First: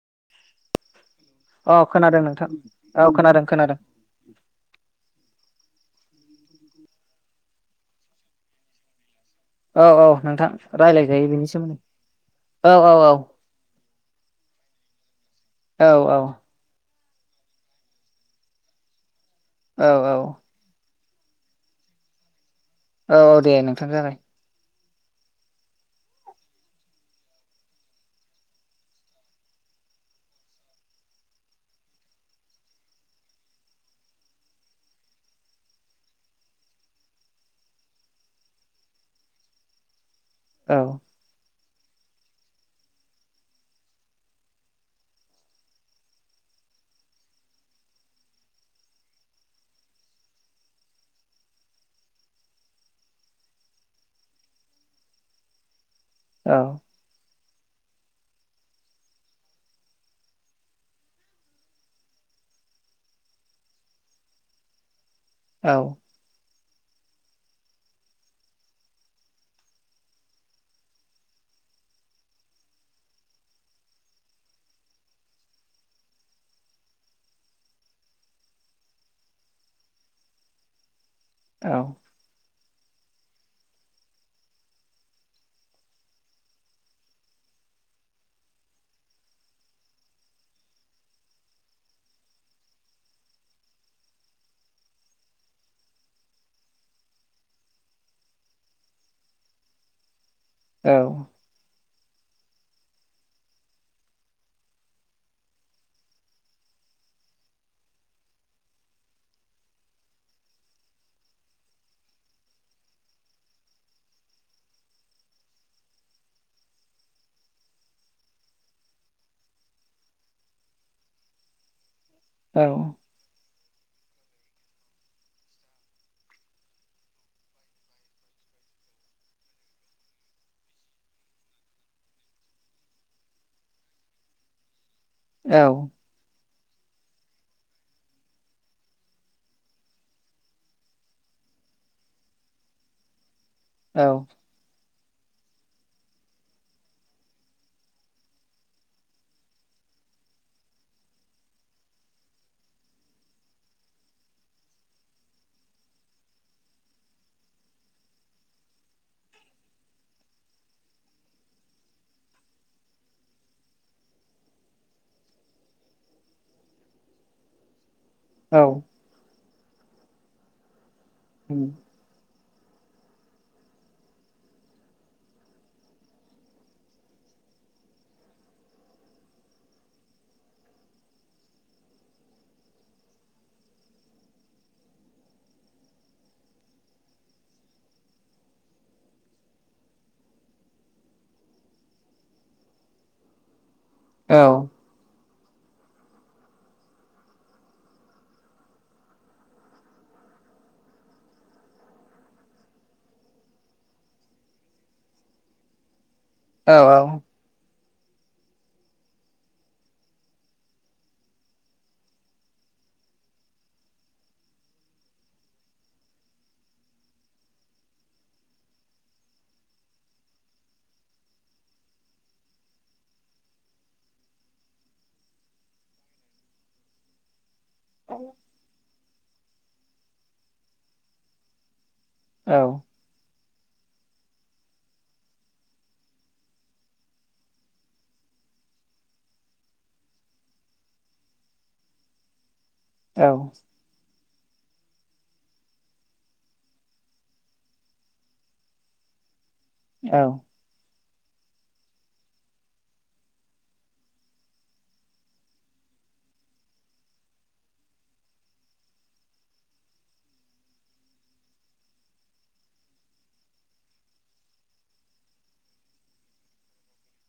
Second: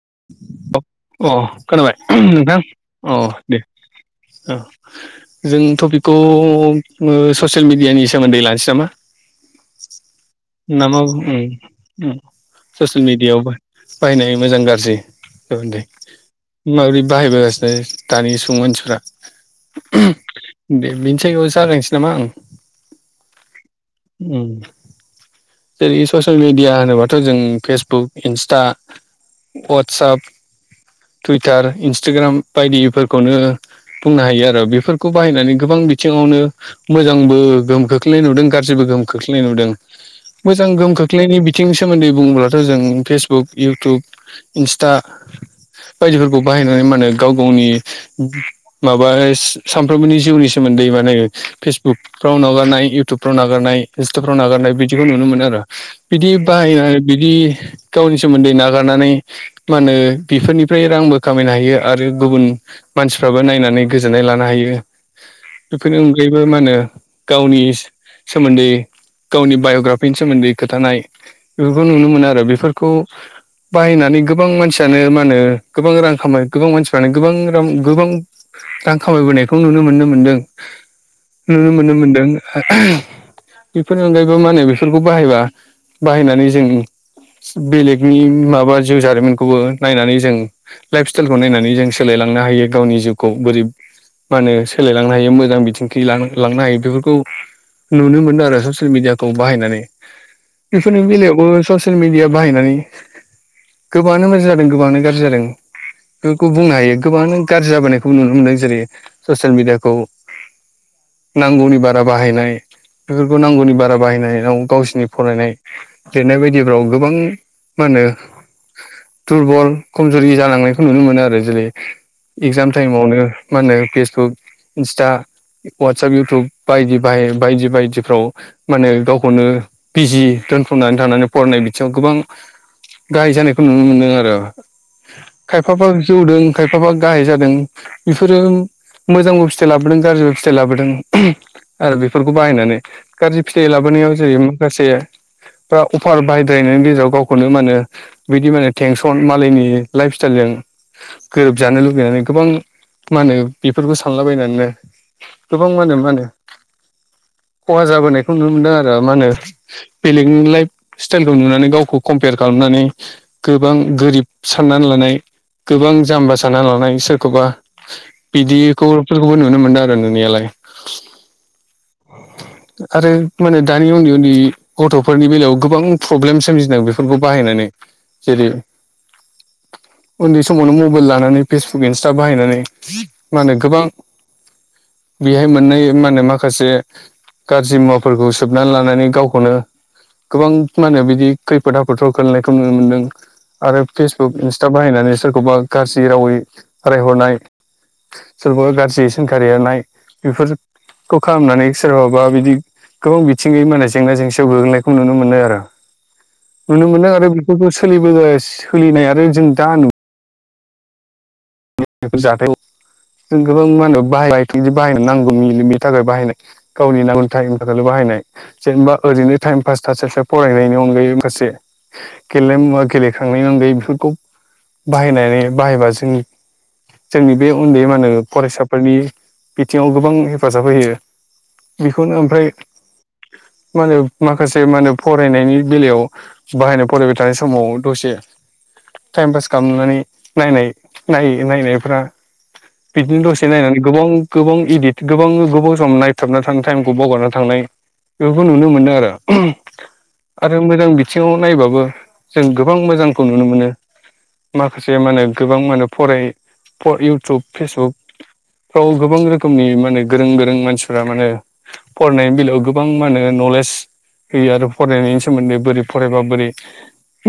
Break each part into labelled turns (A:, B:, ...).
A: [inaudible] अ खोनाबाय नोंथां
B: औ
A: अ
B: खोनादों
A: दे।
B: खोनादों
A: जों टपिकखौ ओ ससियेल मिडियानि सोमोन्दै लानोसै नामा?
B: औ औ नोंथां
A: ना मा
B: रायलायजायो बेनि सोमोन्दै
A: बुंङो?
B: औ औ
A: ससियेल
B: औ
A: मिडियाआव बाहायनाय मोजां गाज्रि जागोन दे
B: औ औ
A: माबोरै बाहायबोगासिनो दानि सुबुं मानसिफ्रा
B: औ औ।
A: बिनि थाखायायगायाव जालायनोसै नामा आं ।
B: औ दे नोंथां जाबाय।
A: [inaudible] जेरै ससियेल मिडिया होनोबाथ' जों फेसबुक इन्स्टा वाट वाट्सप टुइटार इन्सटाग्राम बायदिफोरखौनो बुंनो हायो आरो बेफोरखौ बाहायनानै गोबां बिथिङावनो मोजांबो गोहोम खोख्लै नुदों गाज्रिबो गोहोम खोख्लैनाय नुदों। मोजां
B: औ
A: गोहोम खोख्लैनायनि बिथिं सोमोन्दै बुङोब्लाथ' जों फेसबुक इउटुब इन्सटा बायदिफोरखौ बाहायनानै मा होनो गाव गावनि माबा सानफ्रोमबोनि जिउनि सोम मोन्दै माने फेसबुकफ्राव नागारनाय इउटुबफ्राव नागारनाय इन्स्टाफ्राव नागारनाय बिदिखौ नुनो मोनो आरो बिदि
B: औ
A: बाहायनानै बिदि गावनि सोमोन्दै नागारनानै मा होनो बेफोरनिफ्राय रांबो खामायनो हायो आरो गुबुन मानसिफ्राबो नायनानै गोजोननाय ला लानो हायो
B: औ
A: बेफोरनि अनगायैबो मा होनो गावनि सोमोन्दै गावनि बाय'ग्राफिनि सोमोन्दै खोथानाय बेफोरखौ नुनो मोनो आरो बेफोरखौ बाहायनानै गोबां मानसियानो मा होनो गोबां रां खामाय गोबां मानसिफ्रानो गोबां रां गोबां रां खामायबोनायखौ नुनो मोननो मोनदों नुनो
B: औ
A: मोननो मोनदों। बेफोरनि अनगायैबो मा होनो बेफोरखौ बाहायबा बाहायनानै जों बेलेगनि माबा जिउ जारिमिनखौबो नायनानै जों लाइफ स्टाइलखौ नायनानै जों सोलायलांनो हायो गावनि जिउखौ बोरै मा होनो सोलायलांनो हायो मोजां बिथिंखि लांनो हायो बेफोरखौ नुनो मोनो आरो ससियेल मिडियाखौ बाहायनानै।
B: औ
A: बेफोर बेलायावबो ससियेल मिडिया बाहायनानै गोबाङानो मोजां जादों गोबाङानो गाज्रि जादों। बेफोरखौ बुंनो हायो गोबांङानो गाज्रि जाबोनायखौ नुनो मोनदों ।जेरै ससियेल मिडियाखौ नांगौनि बारा बाहायनाय बेफोरखौ नांगौनि बारा बाहायनायाव गावसोरनि फरायनाय लिरनाय बायदिफ्राव गोबां मा होनो दुरबल खमजुरि जालांनायखौ नुनो मोनो आरो जेरै
B: औ
A: एगजाम टाइमावनो मा होनो फेसबुक इन्सटा वाट्सप इउटुब बायदि बाय बायदि बायदिफ्राव माने गावखौनो बिजि दोनथ'नानै थानानै फरायनाय बिथिङाव गोबां गाहाय जानाय खौ नुनो मोनदों आरो
B: औ
A: खायफाफा जौदों खायफाबा गाहाय जादों बेफोरो मोजांबो फिथाइ लाबोदों गाज्रिबो फिथाइ लाबोदों आरो बेफोरखौ बाहायनानै गाज्रि फिथाइ लाबोनायाव जेरै माखासे बा अफार बाहायद्रायनायनि गेजेराव गावखौनो मा होनो बिदि माने टेनसन मालायनि लाइफ स्टाइलजों गोरोबजानो लुुबैनानै गोबां मा होनो बेफोरखौ सानलाबायनानैनो गोबां मा होनो माहोनो खहा जाबोनायखौ नुनो मोनदों आरो मा होनो बेलेगनि लाइफ स्टाइलखौ नुनानै गावखौ कम्पेयार खालामनानै गोबां गोरिब साननानै लानाय गोबां जाम्बा सानना लानाय सोरखौबा बिदिखौफोरखौबो नुनो मोनदों आरो नुनायालाय।
B: [inaudible]
A: [inaudible] आरो माने दानि उन्दै उन्दै गथ'फोरनि बेलायाव गोबां प्रब्लेम सोमजिदों बेफोरखौ बाहायनानै जेरै उन्दै समावनो मबेल लानानै फेसबुक इन्सटा बाहायनानै मा होनो गोबां बेहाय मोननाय माने माखासे गारजि मुवाफोरखौ सोबना लानानै गावखौनो‌ गोबां मा होनो बिदि खैफोद आफोदाव खोलैनाय खौ नुनो मोनदों आरो फेसबुक
B: औ
A: इन्सटा बाहायनानै स सोरखौबा गारजि रावै रायहरनाय सोरबा गारजि सोंखारि एरनाय बेफोर खौ खालामनानै सोरबाबा बिदि गोबां बिथिङै माने जेंना जेंसिआव गोग्लैनायखौ नुनो मोनो आरो नुनो मोनो आरो बेफोरखौ सोलिबोनाय सोलिनाय आरो जों दा नु ओ जाथायखौ जों गोबां मा होनो बाहायबाय थि बाहायनो नांगौनि बे बेनि थाखाय बाहायनाय गावनि नांगौनि थाखायनि थाखायल' बाहाय बाहायनाय जेनेबा ओरैनो टाइम पास थास्लायस्लाय फरायनायनि अनगायै माखासे गेलेनाय मुवाख गेलेखांनायनि अनगायै बेफोरखौ बाहायनानै बाहायबा जोंनि जोंनि बे उन्दै मा होनो फरायसाफोरनि बिथिङाव गोबां हेफाजाब होयो बेखौनो ओमफ्राय मा होनो माखासे मा होनो फरायनायनि बेलायाव बाहायनाय फरायबाय थानाय समाव दसे टाइम पास खालामनानै नायनाय नाय नायनायफ्रा बिदिनो दसे नायनानै गोबाव गोबां गिदित गोबां गोबाव सम नायथाबना थांनो टाइमखौ बावगारना थांनाय बेखौ नुनो मोनो आरो आरो मोजां बि थिङाव नायोबाबो जों गोबां मोजांखौ नुनो मोनो माखासे मा होनो गोबां मा होनो फराय फ इउटुब, फेसबुक फ्राव गोबां रोखोमनि माने गोरों गोरों मानसिफ्रा माने फरायनायनि बेलायाव गोबां मा होनो नलेज होयो आरो फरायनायनि सोमोन्दै बोरै फरायबा बोरै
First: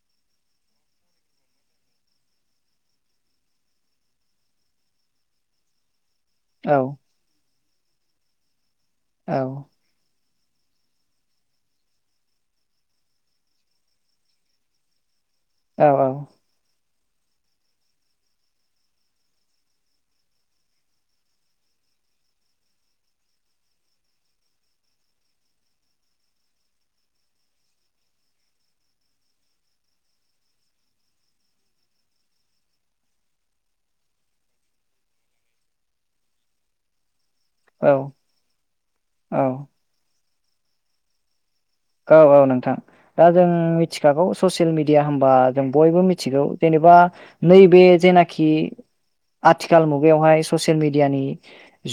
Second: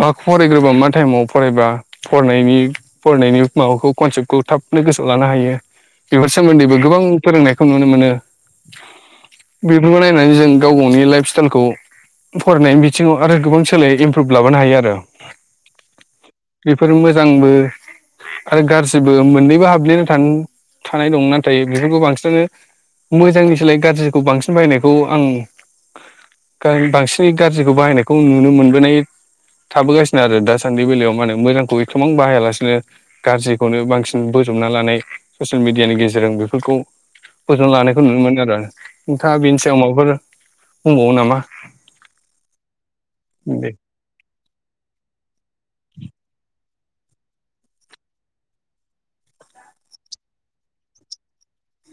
A: मा फरायग्रोबा मा टाइमाव फरायबा फरायनायनि फरायनायनि माबाखौ कनसेप्टखौ थाबनो गोसोआव लानो हायो बेफोर सोमोन्दैबो गोबां फोरोंनाय खौ नुनो मोनो बेफोरखौ नायनानै जों गाव गावनि लाइफ स्टेइलखौ फरायनायनि बिथिङाव आरो गोबां सोलाय इमप्रुभ लाबोनो हायो आरो
B: औ अ
A: बेफोर मोजांबो आरो गारजिबो मोननैबो हाबदेरना थाङो थानाय दं नाथाय बेफोरखौ बांसिनानो मोजांनि सोलाय गारजिखौ बांसिन बाहायनायखौ आं गा बांसिनै गारजि खौ बाहायनायखौ नुनो मोनबोनाय थाबोगासिनो आरो दासान्दि बेलायाव माने मोजांखौ एथ'बां बाहायालासिनो। गारजि खौनो बांसिन बोजबना लानाय ससियेल मिडियानि गेजेरजों बेफोरखौ बोजबना लानायखौ नुनो मोनो आरो नोंथाङा
B: औ
A: बेनि सायाव माबाफोर बुंबावो नामा?
B: औ औ नोंथां दा जों
A: दे
B: मिथिखागौ ससियेल मिडिया होनबा जों बयबो मिथिगौ। जेनेबा नैबे जेनाखि आथिखाल मुगायावहाय ससियेल मिडियानि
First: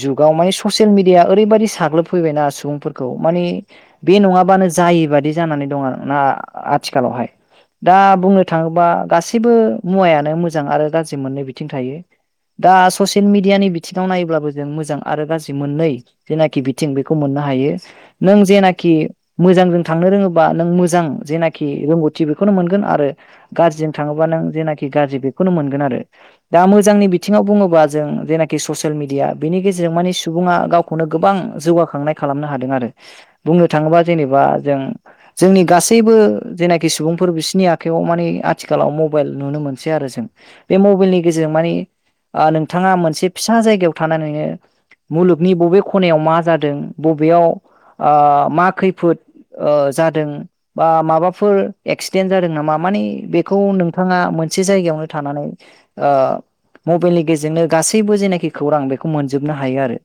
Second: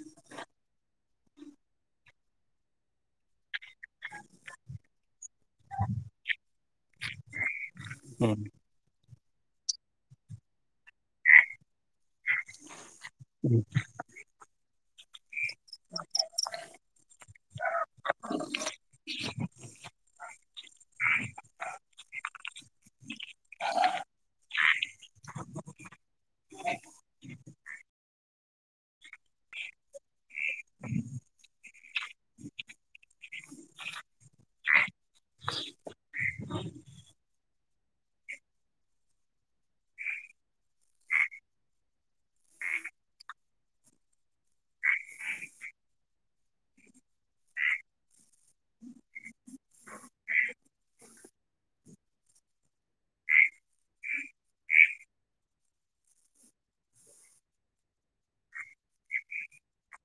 B: जुगाव माने ससियेल मिडिया ओरैबायदि साग्लोबफै फैना सुबुं फोरखौ माने बे नङाबानो ज जायि बादि जानानै दं आरोना आथिखालावहाय दा
A: उम
B: बुंनो थाङोबा गास सैबो मुवायानो मोजां आरो गाज्रि मोननै बिथिं थायो दास ससियेल मिडियानि बिथिङाव नायोब्लाबो जों मोजां आरो गाज्रि मोननै जेनाखि बिथिं बेखौ मोननो हायो। नों जेनाखि मोजांजों थांनो रोङोबा नों मोजां जेनाखि रोंगौथ थि बेखौनो मोनगोन आरो गारजिजों थाङोबा नों जेनाखि गारजि बेखौनो मोनगोन आरो दा मोजांनि बिथ बिथिङाव बुङोबा जों जेनाखि ससियेल मिडिया बिनि गेजेरजों मानि सु सुबुङा गावखौनो गोबां जौगाखांनाय खालामनो हादों आरो बुंनो थाङोबा जेनेबा जों जोंनि गासैबो जेनाखि सुबुंफोर बिसि सिनि आखाइयाव मानिे आथिखालाव मबाइल नुनो मोनसै आरो जों बे मबाइलनि गेजेरजों मानिे नोंथाङा मोनसे फिसा जायगायाव थानानै नोङो मुलुगनि बबे खनायाव मा जादों बबेयाव मा खै फोद जादों बा माबाफोर एक्सिडेन्ट जादों नामा माने बेखौ नोंथ बिथाङा मोनसे जायगायावनो थानानै मबाइलनि गेजेरजोंनो गासैबो जेनाखि खौरां बेखौ मोनजोबनो हायो आरो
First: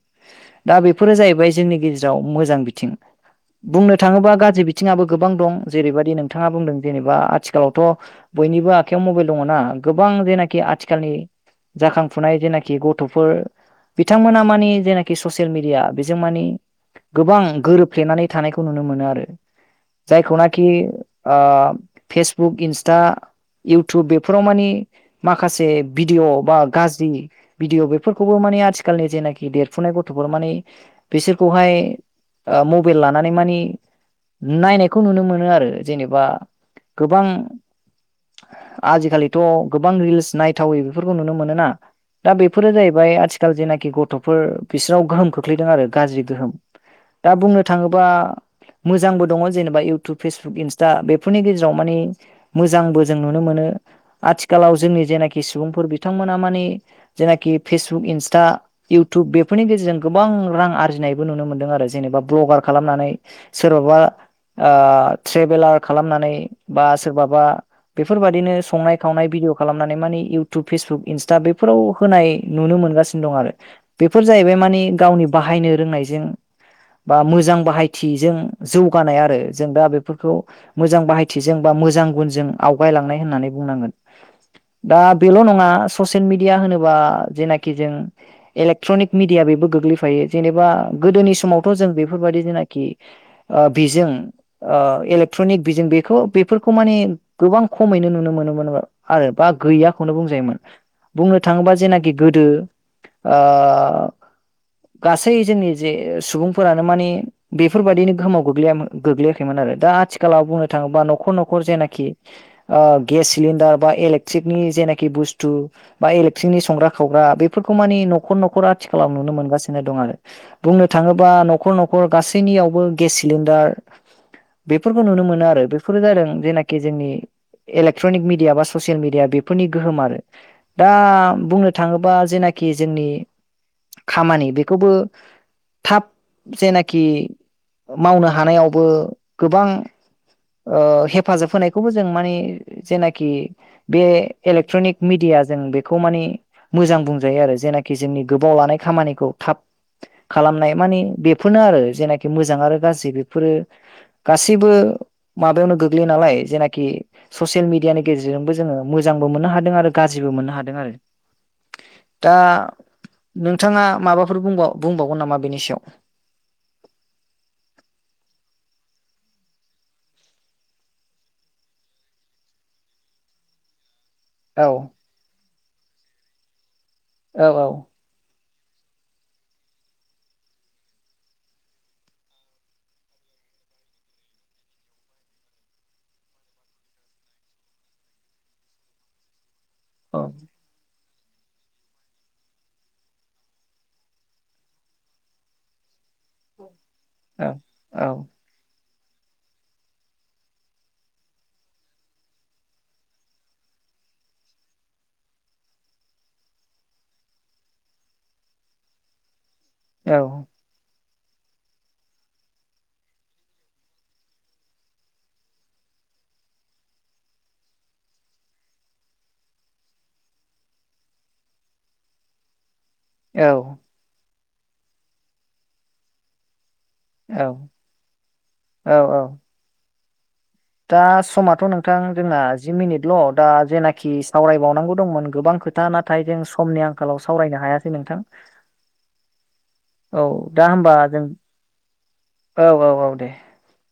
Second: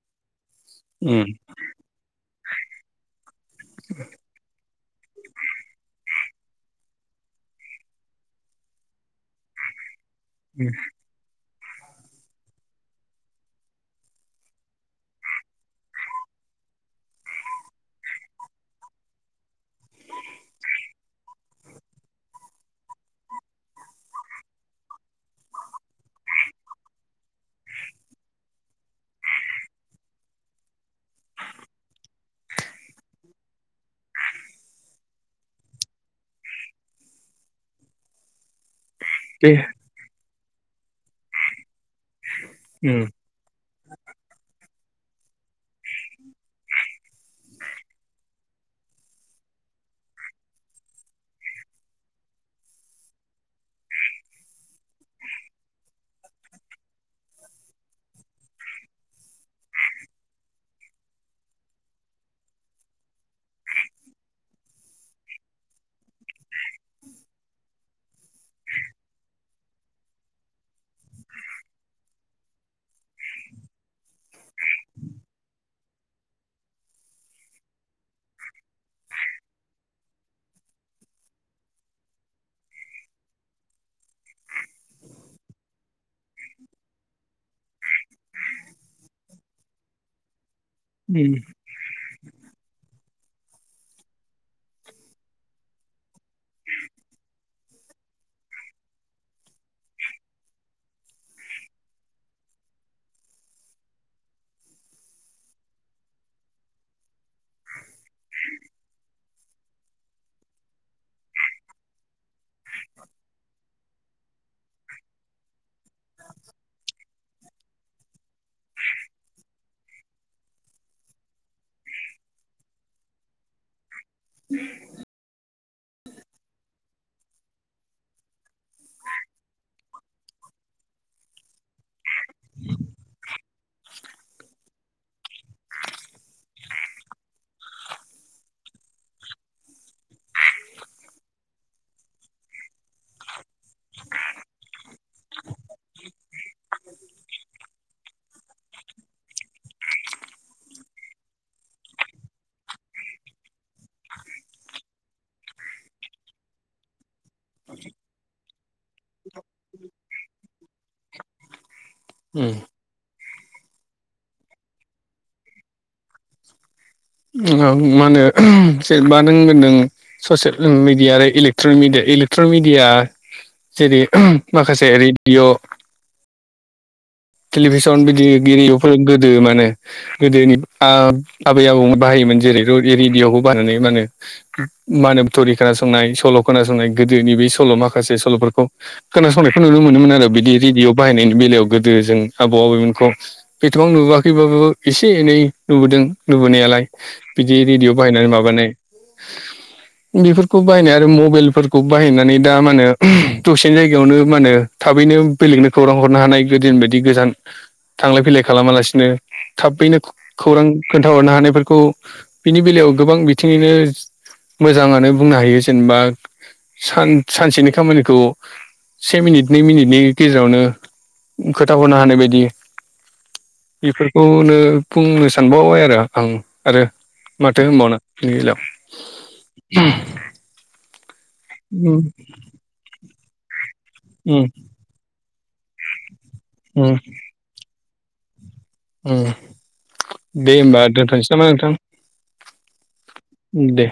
B: दा बेफोरो
A: उम
B: जाहैबाय जोंनि गेजेराव मोजां बिथिं बुंनो थाङोबा गाज्रि बिथिङाबबो गोबां दं जेरैबायदि नों बिथाङा बुंदों जेनेबा आथिखालावथ बयनिबो आखयाव मबाइल दङना गोबां जेनाखि आथिखालनि जाखांफुनाय जेनाखि गथफोर बिथांमोना मानिे जेनाखि ससियेल मिडिया बेजों मानि गोबां गोरोबफ्लेनानै थानायखौ नुनो मोनो आरो जायखौनाखि फेसबुक इन्सटा इउटुब बेफोराव मानि माखासे भिडिअ' बा गाज्रि भिडिअ बेफोरखौबो म आथिखालनि देरफुनाय गथ'फोर माने बिसोरखौहाय मबे ला नानै म नायनायखौ नुनो मोनो आरो जेनेबा गोबां
A: [inaudible]
B: आजिखालिथ
A: दे
B: गोबां रिल्स नायथावै बेफोरखौ नुनो मोनोना दा बेफोरो
A: उम
B: जाहैबाय आथिखाल जेनाखि खि गथफोर बिसोरनाव गोहोम खोख्लैदों आरो गाज्रि गोहोम दा बुंनो थाङोबा मोजांबो दङ जेनेबा इउटुब फेसबुक इन्स्टा बेफोरनि गेजेराव माने मोजांबो जों नुनो मोनो आथिखालाव जोंनि जेनाखि सुबुंफोर बिथांमोना मानिे जेनाखि फेसबुक इन्स्टा इउटुब बेफोरनि गेजेरजों गोबां रां आरजिनायबो नुनो मोनदों आरो जेनेबा भ्लगार खालामनानै सोरबाबा ट्रेभेलार खालामनानै बा सोरबाबा बेफोरबायाददिनो संनाय खावनाय बिदि अ खालामनानै माने इटुब फेसबुक इटा बेफोराव होनाय नुनो मोनगासिनो दं आरो बेफोर जाय [unintelligible] माने गावनि बाहायनो लोंनायजों बा मो मोजां बाहायथिजों। जौगानाय आरो जों दा बिफोरखौ मोजां बाहायथि जों बा मोजां गुनजों आवगायलांनाय होननानै बुंनांगोन दा बेल नङा ससियेल मिडिया होनोबा जेनाखि जों इलेक्ट्रनिक मिडिया बो गोग्लैफायो जेनेबा
A: उम
B: गोदोनि समावथ' ज बे बेबदि जेनाखि बिजों इलेकट्रनिक बिजों बे बेफोरखौ माने गोबां खमैनो नुनो मोनोमोन आरो बा गैयाखौनो बुंजायोमोन बुंनो थाङोबा जेनाखि गोदो गासै जोंनि जे सुबुंफोरानो मे बेफोरबायदिनो गोहाव गोाखैमोना आथिखालाव बुंनोाङोबा न'ख' जा [unintelligible] ग्रा खावग्रा बेफोरखौ मानि नखर नखर आथिखालाव नुनो मोनगासिनो दं आरो बुंनो थाङोबा नखर नखर गासैनियावबो गेस सिलिणडार बेफोरखौ नुनो मोनो आरो बेफोरो जादों जेनाखि जोंनि इलेक्ट्रनिक मिडिया बा ससियेल मिडिया बेफोरनि गोहोम आरो दा बुंनो थाङोबा जेनाि खि जोंनि खामानि बेखौबो थाब जेनाखि मावनो हानायावबो गोबां हेफाजाब होनायखौबो जों मानिे जेनाखि बे इलेक्ट्रनिक मिडिया जों बेखौ मानिे मोजां बुंजायो आरो जेनाखि जोंनि गोबाव लानाय खामानिखौ थाब खालामनाय माने बेफोरनो आरो जेनाखि मोजां आरो गाज्रि बेफोरो गासैबो माबायावनो गोग्लैयो नालाय जेनाखि ससियेल मिडियानि गेजेरजोंबो जोङो मोजांबो मोननो हादों आरो गाज्रिबो गो मोननो हादों आरो।
A: [inaudible]
B: दा
A: उम
B: नोंथाङा माबाफोर बुंबाव बुंबावगोन नामा बेनि सायाव?
A: [unintelligible] जेनबा नों होनदों। ससियेल मिडिया आरो इलेक्ट्रनिक मिडिया इलेक्ट्रनिक मिडिया जेरै
B: सायाव
A: माखासे रेडिय'।
B: औ औ
A: टलिभिसन बिदि। एरिफोर गोदो माने गोदोनि आबै आबौ बाहायोमोन जेरै एरिडयाव मा होनो [unintelligible] थरि खोनासंनाय सल' खोनासंनाय गोदोनि बे सल' माखासे सल'। खोनासंनायखौ नुनो मोनोन
B: औ
A: आरो बिदि रेडिअ बाहायनायनि बेलायाव गो दो जों आबौ आबैमोनखौ एथबाव नुबोआखैबाबो एसे एनै नुबोदों नुबोनायालाय।
B: औ
A: बिदि रेडिअ
B: औ
A: बाहायनानै माबानाय। बेफोरखौ बाहायनाय आरो मबाइलफोरखौ बाहायनानै दा मा होनो दसे जायगायावनो मा होनो? थाबैनो बेलेगनो खौरां हरनो हानाय। गोदोनि बायदि गोजान थांलाय फैलाय खालामालासिनो थाबैनो
B: औ
A: खौरां। खोन्थाहरनो हानायफोरखौ बिनि बेलायाव गोबां बिथिङैनो। मोजाङानो बुंनो हायो जेनेबा। सान सानसेनि खामानिखौ से मिनिट नै मिनिटनि गेजेरावनो। खोनथाहरनो हानाय बायदि
B: औ
A: बेफोरखौ। नो बुंनो सानबावबाय आरो आं। आरो
B: औ
A: माथो होनबावनो बेनि बेलायाव।
B: औ औ दा समाथ' नोंथां
A: उम
B: जोंहा जि मिनिटल' दा जेनाखि
A: उम
B: सावरायबावनांगौ दंमोन गोबां। खोथा नाथाय जों समनि
A: उम
B: आंखालाव सावरायनो हायासै नोंथां।
A: उम
B: औ
A: दे
B: दा होमबा जों
A: दोनथ'नोसै नामा नोंथां
B: औ औ औ। दे
A: दे